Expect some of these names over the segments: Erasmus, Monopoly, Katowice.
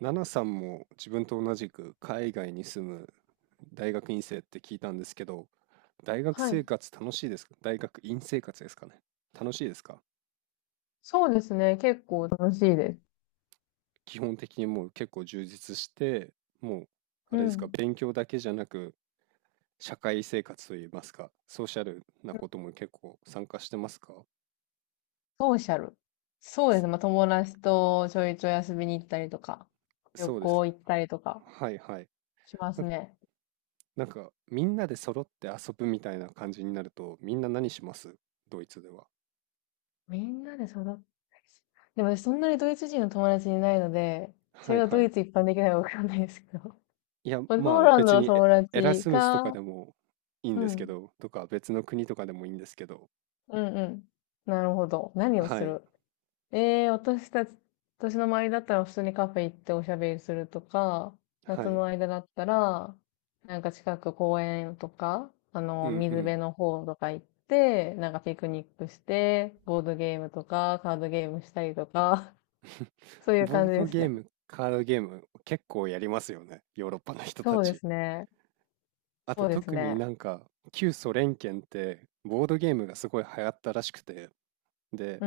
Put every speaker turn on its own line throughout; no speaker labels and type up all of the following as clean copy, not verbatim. ナナさんも自分と同じく海外に住む大学院生って聞いたんですけど、大学
は
生
い。
活楽しいですか？大学院生活ですかね？楽しいですか？
そうですね。結構楽しいです。
基本的にもう結構充実して、もうあ
う
れですか、
ん。
勉強だけじゃなく社会生活といいますか、ソーシャルなことも結構参加してますか？
ソーシャル。そうですね。まあ、
そ
友達とちょいちょい遊びに行ったりとか、旅
そうです。
行行ったりとか
はいはい。
しま
な、
すね。
なんかみんなで揃って遊ぶみたいな感じになると、みんな何します？ドイツでは。
みんなで育っでも私そんなにドイツ人の友達いないので、そ
は
れ
い
が
は
ドイ
い。
ツ一般的なのかわかんないですけど。
いや、
まあ
ま
ポー
あ
ランド
別
の
にエ、
友
エラ
達
スムスとか
か、
でもいいん
う
ですけ
ん。
ど、とか別の国とかでもいいんですけど、
うんうん。なるほど。何を
は
す
い、
る？ええ、私たち、私の周りだったら普通にカフェ行っておしゃべりするとか、
は
夏
い、
の間だったら、近く公園とか、
うんう
水辺
ん。
の方とか行って、ピクニックして、ボードゲームとか、カードゲームしたりとか、そういう
ボ
感
ー
じ
ド
です
ゲー
ね。
ム、カードゲーム結構やりますよね、ヨーロッパの人た
そうで
ち。
すね。
あ
そ
と
うです
特に
ね。
なんか旧ソ連圏ってボードゲームがすごい流行ったらしくて、で、
うー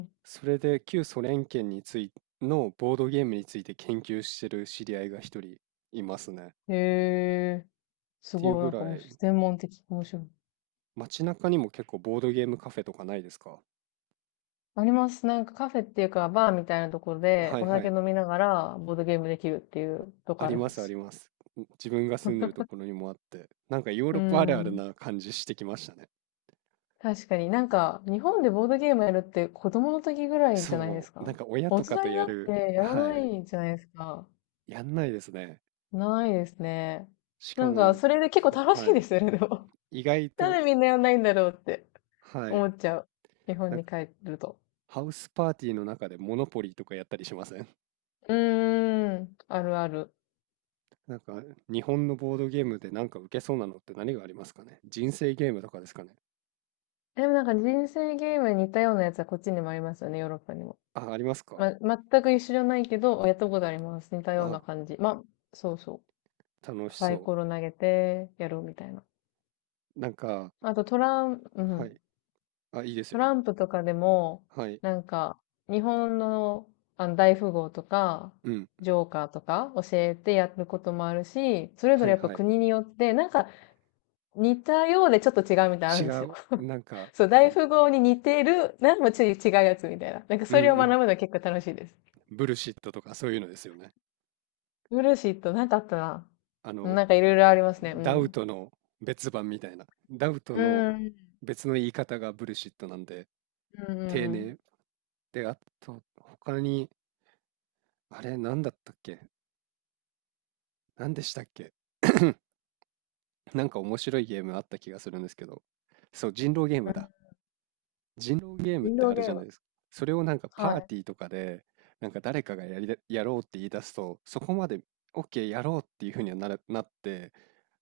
ん。
それで旧ソ連圏についのボードゲームについて研究してる知り合いが一人いますね。っ
へえ、す
ていう
ごい、
ぐ
も
ら
う
い、
専門的、面白い。
街中にも結構ボードゲームカフェとかないですか？
あります。カフェっていうか、バーみたいなところで
はい
お
は
酒
い。
飲みながらボードゲームできるっていうと
あ
こあ
り
り
ま
ま
すあり
す。
ます。自分が住んでるところにもあって、なんかヨー
う
ロッパあるある
ん。
な感じしてきましたね。
確かに、日本でボードゲームやるって子供の時ぐらいじゃないで
そ
す
う、な
か。
んか親
大
とか
人
と
に
や
なって
る、
やら
は
な
い、
いじゃないですか。
やんないですね。
ないですね。
しかもなんか、
それで結構
そう、
楽
は
しいで
い、
すよね、でも。
意外
な
と、
んでみんなやんないんだろうって
はい、
思っちゃう。日本
なんか
に帰ると。
ハウスパーティーの中でモノポリーとかやったりしません？
うーん。あるある。
なんか日本のボードゲームでなんか受けそうなのって何がありますかね？人生ゲームとかですかね？
でも人生ゲームに似たようなやつはこっちにもありますよね、ヨーロッパにも。
あ、ありますか？
ま、全く一緒じゃないけど、やったことあります。似たような
あ、
感じ。まあ、そうそ
楽
う。
し
サイ
そ
コロ投げてやるみたいな。
う。なんか、
あとトラン、う
は
ん。
い、あ、いいです
トラ
よ。
ンプとかでも、
はい、
なんか、日本の、あの大富豪とか、
うん。
ジョーカーとか教えてやることもあるし、それぞ
は
れ
い
やっぱ
はい。
国によって、似たようでちょっと違うみたいなのある
違
んですよ。
う、なんか、
そう、
あ
大
の、
富豪に似てる、ちょっと違うやつみたいな。
うん
そ
う
れを学ぶ
ん。
のは結構楽しいです。
ブルシットとかそういうのですよね。
ブルーシート、あったな。
あの、
いろいろありますね。う
ダウ
ん。
トの別版みたいな。ダウト
う
の
ん。
別の言い方がブルシットなんで、
うん
丁
う
寧。
ん
で、あと、他に、あれ、なんだったっけ？なんでしたっけ？ なんか面白いゲームあった気がするんですけど。そう、人狼ゲームだ。
う
人狼ゲーム
ん。
っ
イン
てあ
ド
るじ
ゲー
ゃない
ム。
ですか。それをなんか
は
パー
い。
ティーとかで、なんか誰かがやりだ、やろうって言い出すと、そこまで OK やろうっていうふうにはなって、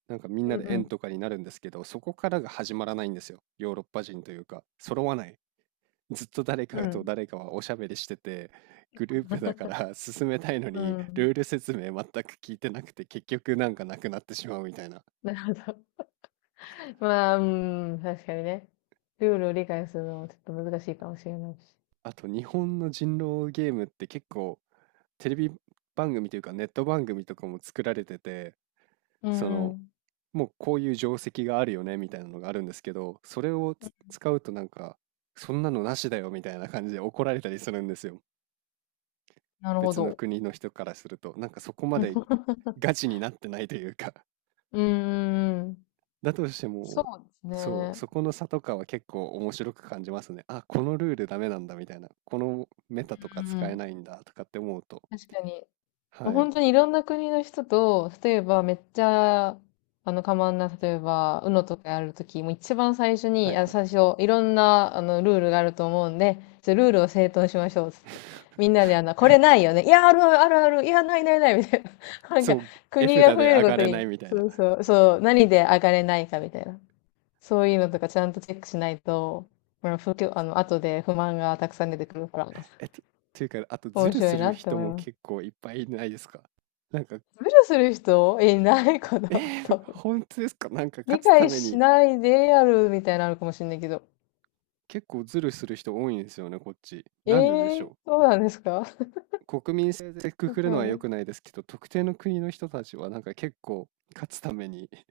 なんかみんな
う
で円
ん
とかになるんですけど、そこからが始まらないんですよ。ヨーロッパ人というか、揃わない。ずっと誰
う
かと
ん。
誰かはおしゃべりしてて、グループだから進めたいの
うん。
に、
うん。
ルール説明全く聞いてなくて、結局なんかなくなってしまうみたいな。
なるほど。まあ、うん、確かにね。ルールを理解するのはちょっと難しいかもしれないし。
あと日本の人狼ゲームって結構テレビ番組というかネット番組とかも作られてて、
う
そ
んう
の、
ん。
もうこういう定石があるよねみたいなのがあるんですけど、それを使うとなんか、そんなのなしだよみたいな感じで怒られたりするんですよ。
なるほ
別の
ど。
国の人からすると、なんかそこまでガ チになってないというか、
うんうんうん。
だとして
そ
も、
うです
そう、
ね。
そこの差とかは結構面白く感じますね。あ、このルールダメなんだみたいな、このメタとか
うんう
使え
ん。
ないんだとかって思うと、
確かに。もう
はい、
本当にいろんな国の人と、例えばめっちゃ、あの、かまんな、例えば、UNO とかやるとき、もう一番最初
は
に、
い
あ、
はい。
最初、いろんな、ルールがあると思うんで、ルールを整頓しましょう、つって。みんなで、これないよね。いや、あるあるあるある。いや、ないないない、みたいな。なん
そ
か、
う、絵
国
札
が増
で
える
上
ご
が
と
れない
に、
みたいな。
そうそう、そう、何で上がれないか、みたいな。そういうのとかちゃんとチェックしないと、まあ、不況、あの、後で不満がたくさん出てくるから、
えっと、というか、あと、ズ
面
ル
白
す
い
る
なって
人
思い
も
ます。
結構いっぱいいないですか？なんか、
無視する人いないかな、多分。
本当ですか？なんか、
理
勝つた
解
め
し
に
ないでやるみたいなのあるかもしんないけど。
結構ズルする人多いんですよね、こっち。
え
なんででし
えー、
ょ
そうなんですか？
う？国民性でく
わ
くるの
か
は
んな
良
い。
くないですけど、特定の国の人たちはなんか結構勝つために、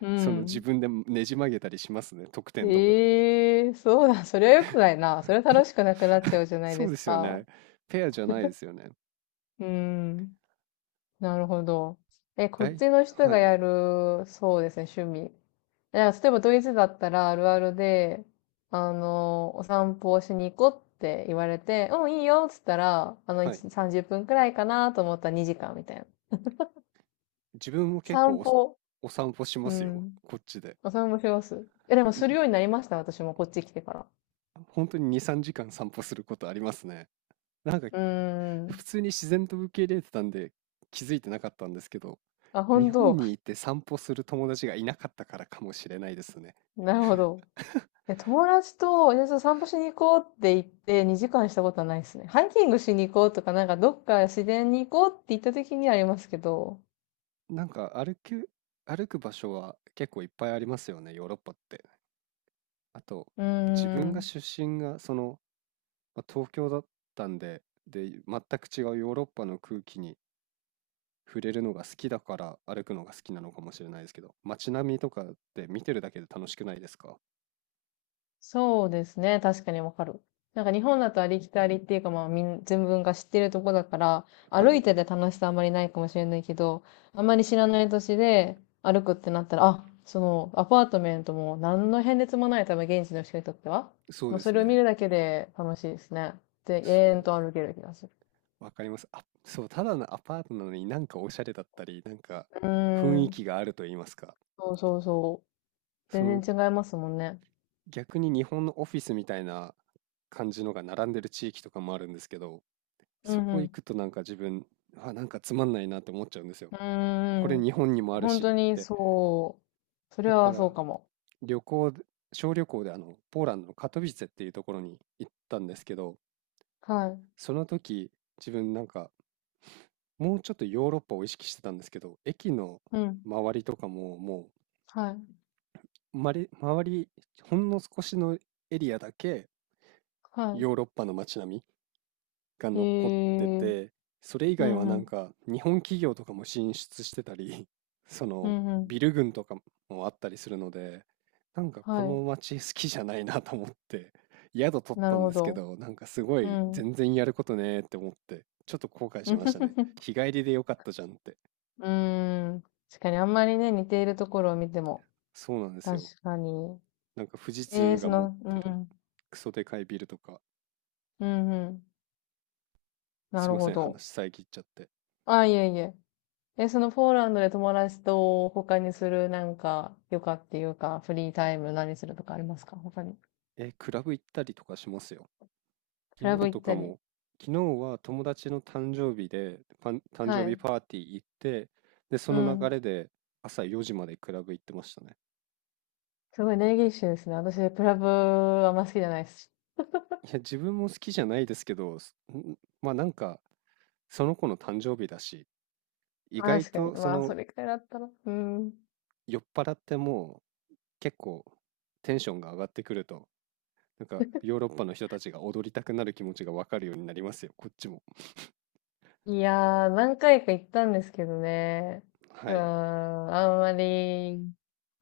う
その自
ん。
分でねじ曲げたりしますね、得点とか。
ええー、そうだ。それは良くないな。それは楽しくなくなっちゃ うじゃない
そ
で
うで
す
すよ
か。
ね。ペアじゃないですよね。
うん。なるほど。え、こっちの人
は
が
い、
やる、そうですね、趣味。いや、例えばドイツだったらあるあるで、お散歩をしに行こうって言われて、うん、いいよっつったら、
はい。
1、30分くらいかなと思ったら2時間みたいな。
自分も結構
散歩、
お散歩しま
う
すよ。
ん、
こっちで。
お散歩します。え、でもするようになりました、私もこっち来てから。
本当に2、3時間散歩することありますね。なんか
うー
普
ん。
通に自然と受け入れてたんで気づいてなかったんですけど、
あ、
日
本
本
当。
にいて散歩する友達がいなかったからかもしれないですね。
なるほど。で友達と、じゃあちょっと散歩しに行こうって言って2時間したことはないですね。ハイキングしに行こうとか、どっか自然に行こうって言った時にはありますけど。
なんか歩く場所は結構いっぱいありますよね、ヨーロッパって。あと、
うー
自分が
ん。
出身がまあ東京だったんで、で、全く違うヨーロッパの空気に触れるのが好きだから歩くのが好きなのかもしれないですけど、街並みとかって見てるだけで楽しくないですか？
そうですね。確かにわかる。日本だとありきたりっていうかまあみん、全文が知ってるとこだから、
は
歩い
い、
てて楽しさあんまりないかもしれないけど、あんまり知らない土地で歩くってなったら、あ、そのアパートメントも何の変哲もない多分現地の人にとっては。
そう
もう
で
そ
す
れを見
ね。
るだけで楽しいですね。で、永遠
そ
と歩ける気がする。
う、わかります。あ、そう、ただのアパートなのになんかおしゃれだったり、なんか
う
雰
ー
囲気
ん。
があると言いますか。
そうそうそう。
そ
全
の
然違いますもんね。
逆に日本のオフィスみたいな感じのが並んでる地域とかもあるんですけど、
う
そ
ん
こ
う
行
ん。
くとなんか自分、あ、なんかつまんないなって思っちゃうんですよ。
う
これ
ーん。
日本にもある
本
しっ
当に
て。
そう。そ
だ
れ
か
はそう
ら、
かも。
旅行で、小旅行でポーランドのカトビツェっていうところに行ったんですけど、
はい。
その時、自分なんか、もうちょっとヨーロッパを意識してたんですけど、駅の
うん。
周りとかも、も
はい。
う、まり、周り、ほんの少しのエリアだけ、
は
ヨーロッパの街並みが
い。へ
残って
え。
て、それ以
う
外は
ん
な
う
ん
ん。
か日本企業とかも進出してたり、そ
う
の
んうん。
ビル群とかもあったりするので、なんかこ
は
の街好きじゃないなと思って、宿取
い。
っ
な
た
る
ん
ほ
ですけ
ど。
ど、なんかすご
う
い
ん。
全然やることねーって思って、ちょっと後悔しましたね。日帰りでよかったじゃんって。
うーん。確かにあんまりね、似ているところを見ても。
そうなんです
確
よ。
かに。
なんか富士
ええ、
通
そ
が持っ
の、うん
て
う
る
ん。
クソでかいビルとか、
うんうん。
す
な
い
る
ま
ほ
せん、
ど。
話遮っちゃって。
あ、いえいえ。え、そのポーランドで友達と他にする余暇っていうかフリータイム何するとかありますか、他に？
え、クラブ行ったりとかしますよ。
ク
昨
ラブ
日
行っ
とか
たり。
も、昨日は友達の誕生日で、誕
は
生日
い。
パーティー行って、で、そ
う
の流
ん。
れで朝4時までクラブ行ってましたね。
すごいネギッシュですね。私、クラブはあんま好きじゃないですし。
いや、自分も好きじゃないですけど、まあなんか、その子の誕生日だし、意外
確かに。
と
まあ、それくらいだったら。うん。
酔っ払っても結構テンションが上がってくると、なんかヨーロッパの人たちが踊りたくなる気持ちがわかるようになりますよ、こっちも。
いやー、何回か行ったんですけどね。う
は
ーん、
い。
あんまり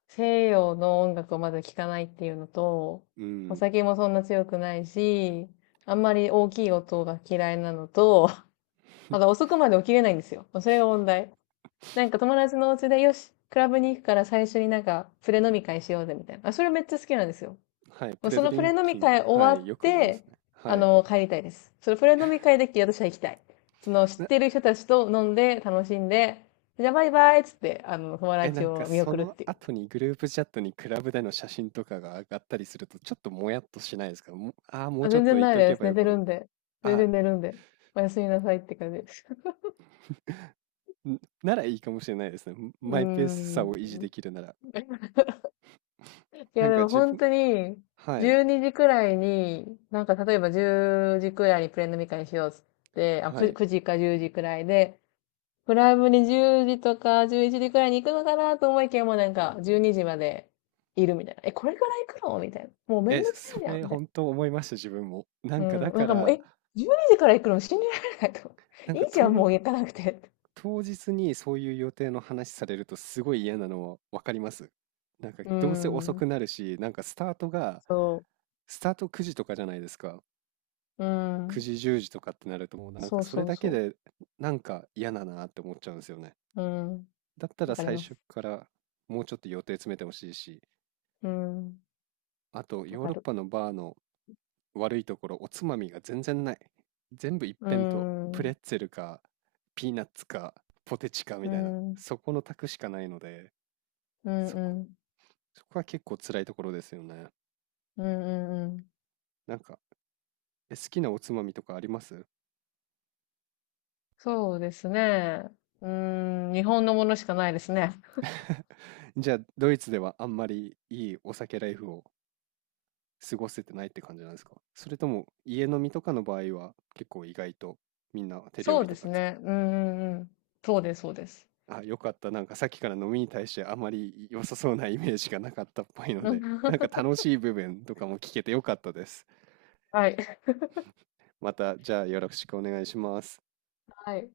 西洋の音楽をまず聴かないっていうのと、
う
お
ん。
酒もそんな強くないし、あんまり大きい音が嫌いなのと、遅くまで起きれないんですよ。それが問題。友達のお家で、よし、クラブに行くから最初にプレ飲み会しようぜ、みたいな。あ、それめっちゃ好きなんですよ。
はい。
も
プ
う
レ
そ
ド
の
リ
プ
ン
レ飲
キ
み
ング。
会終
は
わ
い。
っ
よくあります
て、
ね。はい。
帰りたいです。そのプレ飲み会で私は行きたい。その、知ってる人たちと飲んで、楽しんで、じゃあバイバイっつって、友
え、な
達
んか
を見
そ
送るっ
の
ていう。
後にグループチャットにクラブでの写真とかが上がったりすると、ちょっともやっとしないですか？もああもう
あ、
ちょっ
全
と
然
言っ
ない
ておけ
です。
ば
寝
よ
て
か
る
も。
んで。全
あ
然
あ、
寝るんで。おやすみなさいって感じです。
ならいいかもしれないですね。
う
マイペース
ー
さを維持
ん。
できるなら。
い
な
や、
ん
で
か
も
自
本
分、
当に、
はい、
12時くらいに、例えば10時くらいにプレ飲み会しようっつって、あ、
はい。
9時か10時くらいで、クラブに10時とか11時くらいに行くのかなと思いきやもう12時までいるみたいな。え、これから行くのみたいな。もうめ
え、
んどくさい
そ
じゃん
れ
みたい
本当思いました、自分も。な
な。
ん
う
かだ
ん。な
か
んかもう、
ら、
え、12時から行くの信じられないと。
な ん
い
か
いじゃん、もう行かなくて。
当日にそういう予定の話されるとすごい嫌なのはわかります。なんか
う
どうせ遅
ん。
くなるし、
そ
スタート9時とかじゃないですか？
う。う
9
ん。
時10時とかってなるともうなんか
そう
それ
そう
だけ
そ
でなんか嫌だなって思っちゃうんですよね。
う。うん。
だった
わ
ら
かり
最
ます。
初からもうちょっと予定詰めてほしいし、
うん。
あと
わ
ヨー
か
ロッ
る。
パのバーの悪いところおつまみが全然ない。全部一
う
辺倒。プレ
ん。
ッツェルかピーナッツかポテチかみ
う
たいな。
ん、うん、
そこの択しかないので、
う
そこ、
ん、
そこは結構辛いところですよね。
うん、うんうん。
なんか、好きなおつまみとかあります？
そうですね。うん、日本のものしかないですね。
じゃあドイツではあんまりいいお酒ライフを過ごせてないって感じなんですか？それとも家飲みとかの場合は結構意外とみんな手料
そう
理
で
とか
す
使
ね。うん、うん、うん。そうです、そうです。
う。あ、よかった。なんかさっきから飲みに対してあまり良さそうなイメージがなかったっぽいの
うん
で、なんか 楽しい部分とかも聞けてよかったです。
はい。
また、じゃあよろしくお願いします。
はい。